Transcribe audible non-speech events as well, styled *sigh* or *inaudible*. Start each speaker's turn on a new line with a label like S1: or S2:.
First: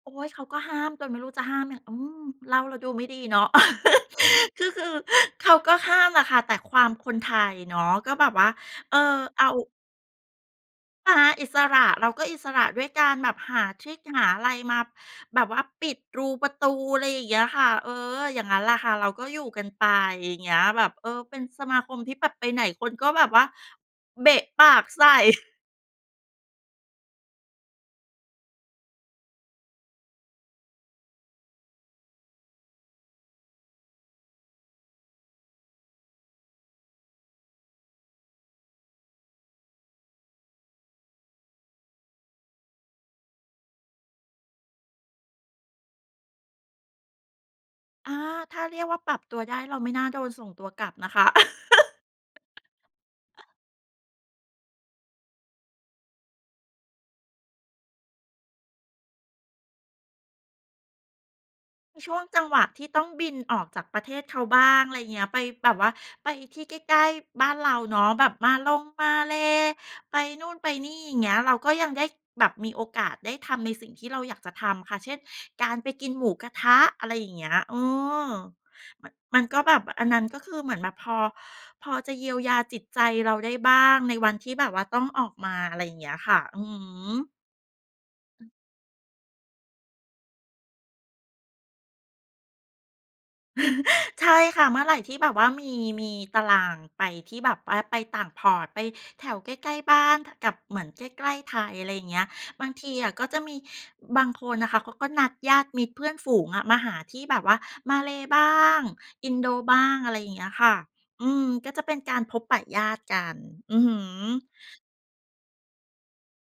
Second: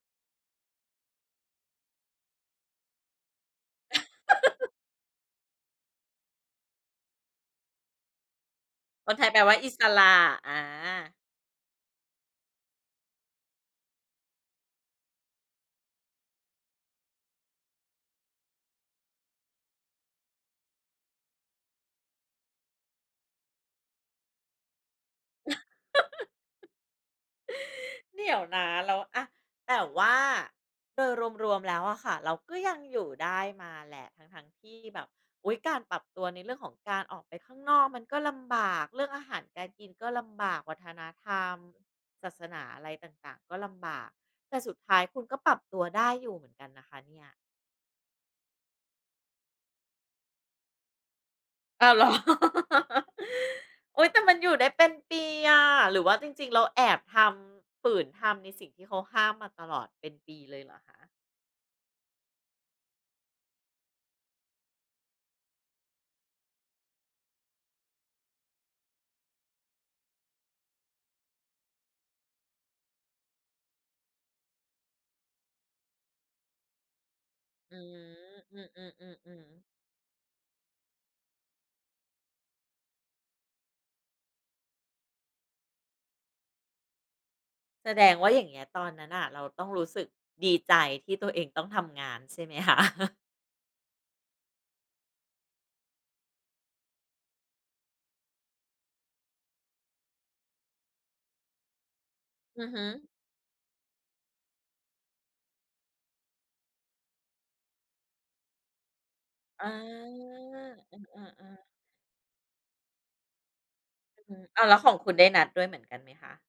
S1: โอ๊ย เขาก็ห้ามจนไม่รู้จะห้ามยัง อืม เล่าแล้วดูไม่ดีเนาะ *chuckles* คือ
S2: *laughs*
S1: คือเขาก็ห้ามแหละค่ะ แต่ความคนไทยเนาะ ก็แบบว่า เออ
S2: คนไทยแปล
S1: เอา
S2: ว่าอิสระ อ
S1: ห
S2: า
S1: าอิสระ เราก็อิสระด้วยการแบบหาทริกหาอะไรมาแบบว่าปิดรูประตู อะไรอย่างเงี้ยค่ะ เออ อย่างงั้นแหละค่ะ เราก็อยู่กันไปอย่างเงี้ยแบบ เออ เป็นสมาคมที่แบบไปไหนคนก็แบบว่าเบะปากใส่
S2: *giggles* เดี๋ยวนะ แล้ว อา แต่ว่าโดยรวม ๆ แล้วอะค่ะ เราก็ยังอยู่ได้มาแหละ ทั้ง ๆ ที่แบบ อุ๊ย! การปรับตัวในเรื่องของการออกไปข้างนอกมันก็ลำบาก เรื่องอาหารการกินก็ลำบาก วัฒนธรรม ศาสนา อะไรต่าง ๆ ก็ลำบาก แต่สุดท้ายคุณก็ปรับตัวได้อยู่เหมือนกันนะคะเนี่ย
S1: อา ถ้าเรียกว่าปรับตัวได้ เราไม่น่าโดนส่งตัวกลับนะคะ
S2: อ้าว เหรอ
S1: *chuckles*
S2: *laughs* อุ๊ย แต่มันอยู่ได้เป็นปีอะ หรือว่าจริง ๆ เราแอบทำ ฝืนทำในสิ่งที่เขาห้ามมาตลอดเป็นปีเลยเหรอคะ?
S1: ช่วงจังหวะที่ต้องบินออกจากประเทศเขาบ้าง อะไรเงี้ย ไปแบบว่าไปที่ใกล้ ๆ บ้านเราเนาะ แบบมาลง มาเลย์ ไปนู่น ไปนี่ อย่างเงี้ย เราก็ยังได้แบบมีโอกาสได้ทำในสิ่งที่เราอยากจะทำค่ะ เช่น การไปกินหมูกระทะ อะไรอย่างเงี้ย เ
S2: อ
S1: อ
S2: ือ
S1: อ
S2: อื
S1: มัน มั
S2: อ
S1: น
S2: ๆ
S1: ก
S2: ๆ
S1: ็
S2: ๆ
S1: แบบ อันนั้นก็คือเหมือนแบบพอ พอจะเยียวยาจิตใจเราได้บ้าง ในวันที่แบบว่าต้องออกมา อะไรอย่างเงี้ยค่ะ อือฮึ
S2: แสดงว่าอย่างเงี้ยตอนนั้นน่ะเราต้องรู้สึกดีใจที่ตัวเองต้องทำงานใช่ไหม คะ? *chuckles*
S1: *chuckles* ใช่ค่ะ เมื่อไรที่แบบว่ามี มีตารางไปที่แบบว่าไปต่าง Port ไปแถวใกล้ ๆ บ้าน ท กับเหมือนใกล้ ๆ ไทย อะไรอย่างเงี้ย
S2: อื
S1: บา
S2: อ
S1: ง
S2: ฮึ
S1: ทีอะก็จะมีบางคนน่ะค่ะเขาก็นัดญาติมิตรเพื่อนฝูงอะมาหาที่แบบว่ามาเลย์บ้าง อินโด
S2: อ๋อ
S1: บ้าง อะไรอย่างเงี้ยค่ะ
S2: อ
S1: อืม
S2: า ๆ ๆ
S1: ก็จะเป็นการพบปะญาติกัน อือฮ
S2: อือฮึ
S1: ึ
S2: อ้าว แล้วของคุณได้นัดด้วยเหมือนกันไหมคะ?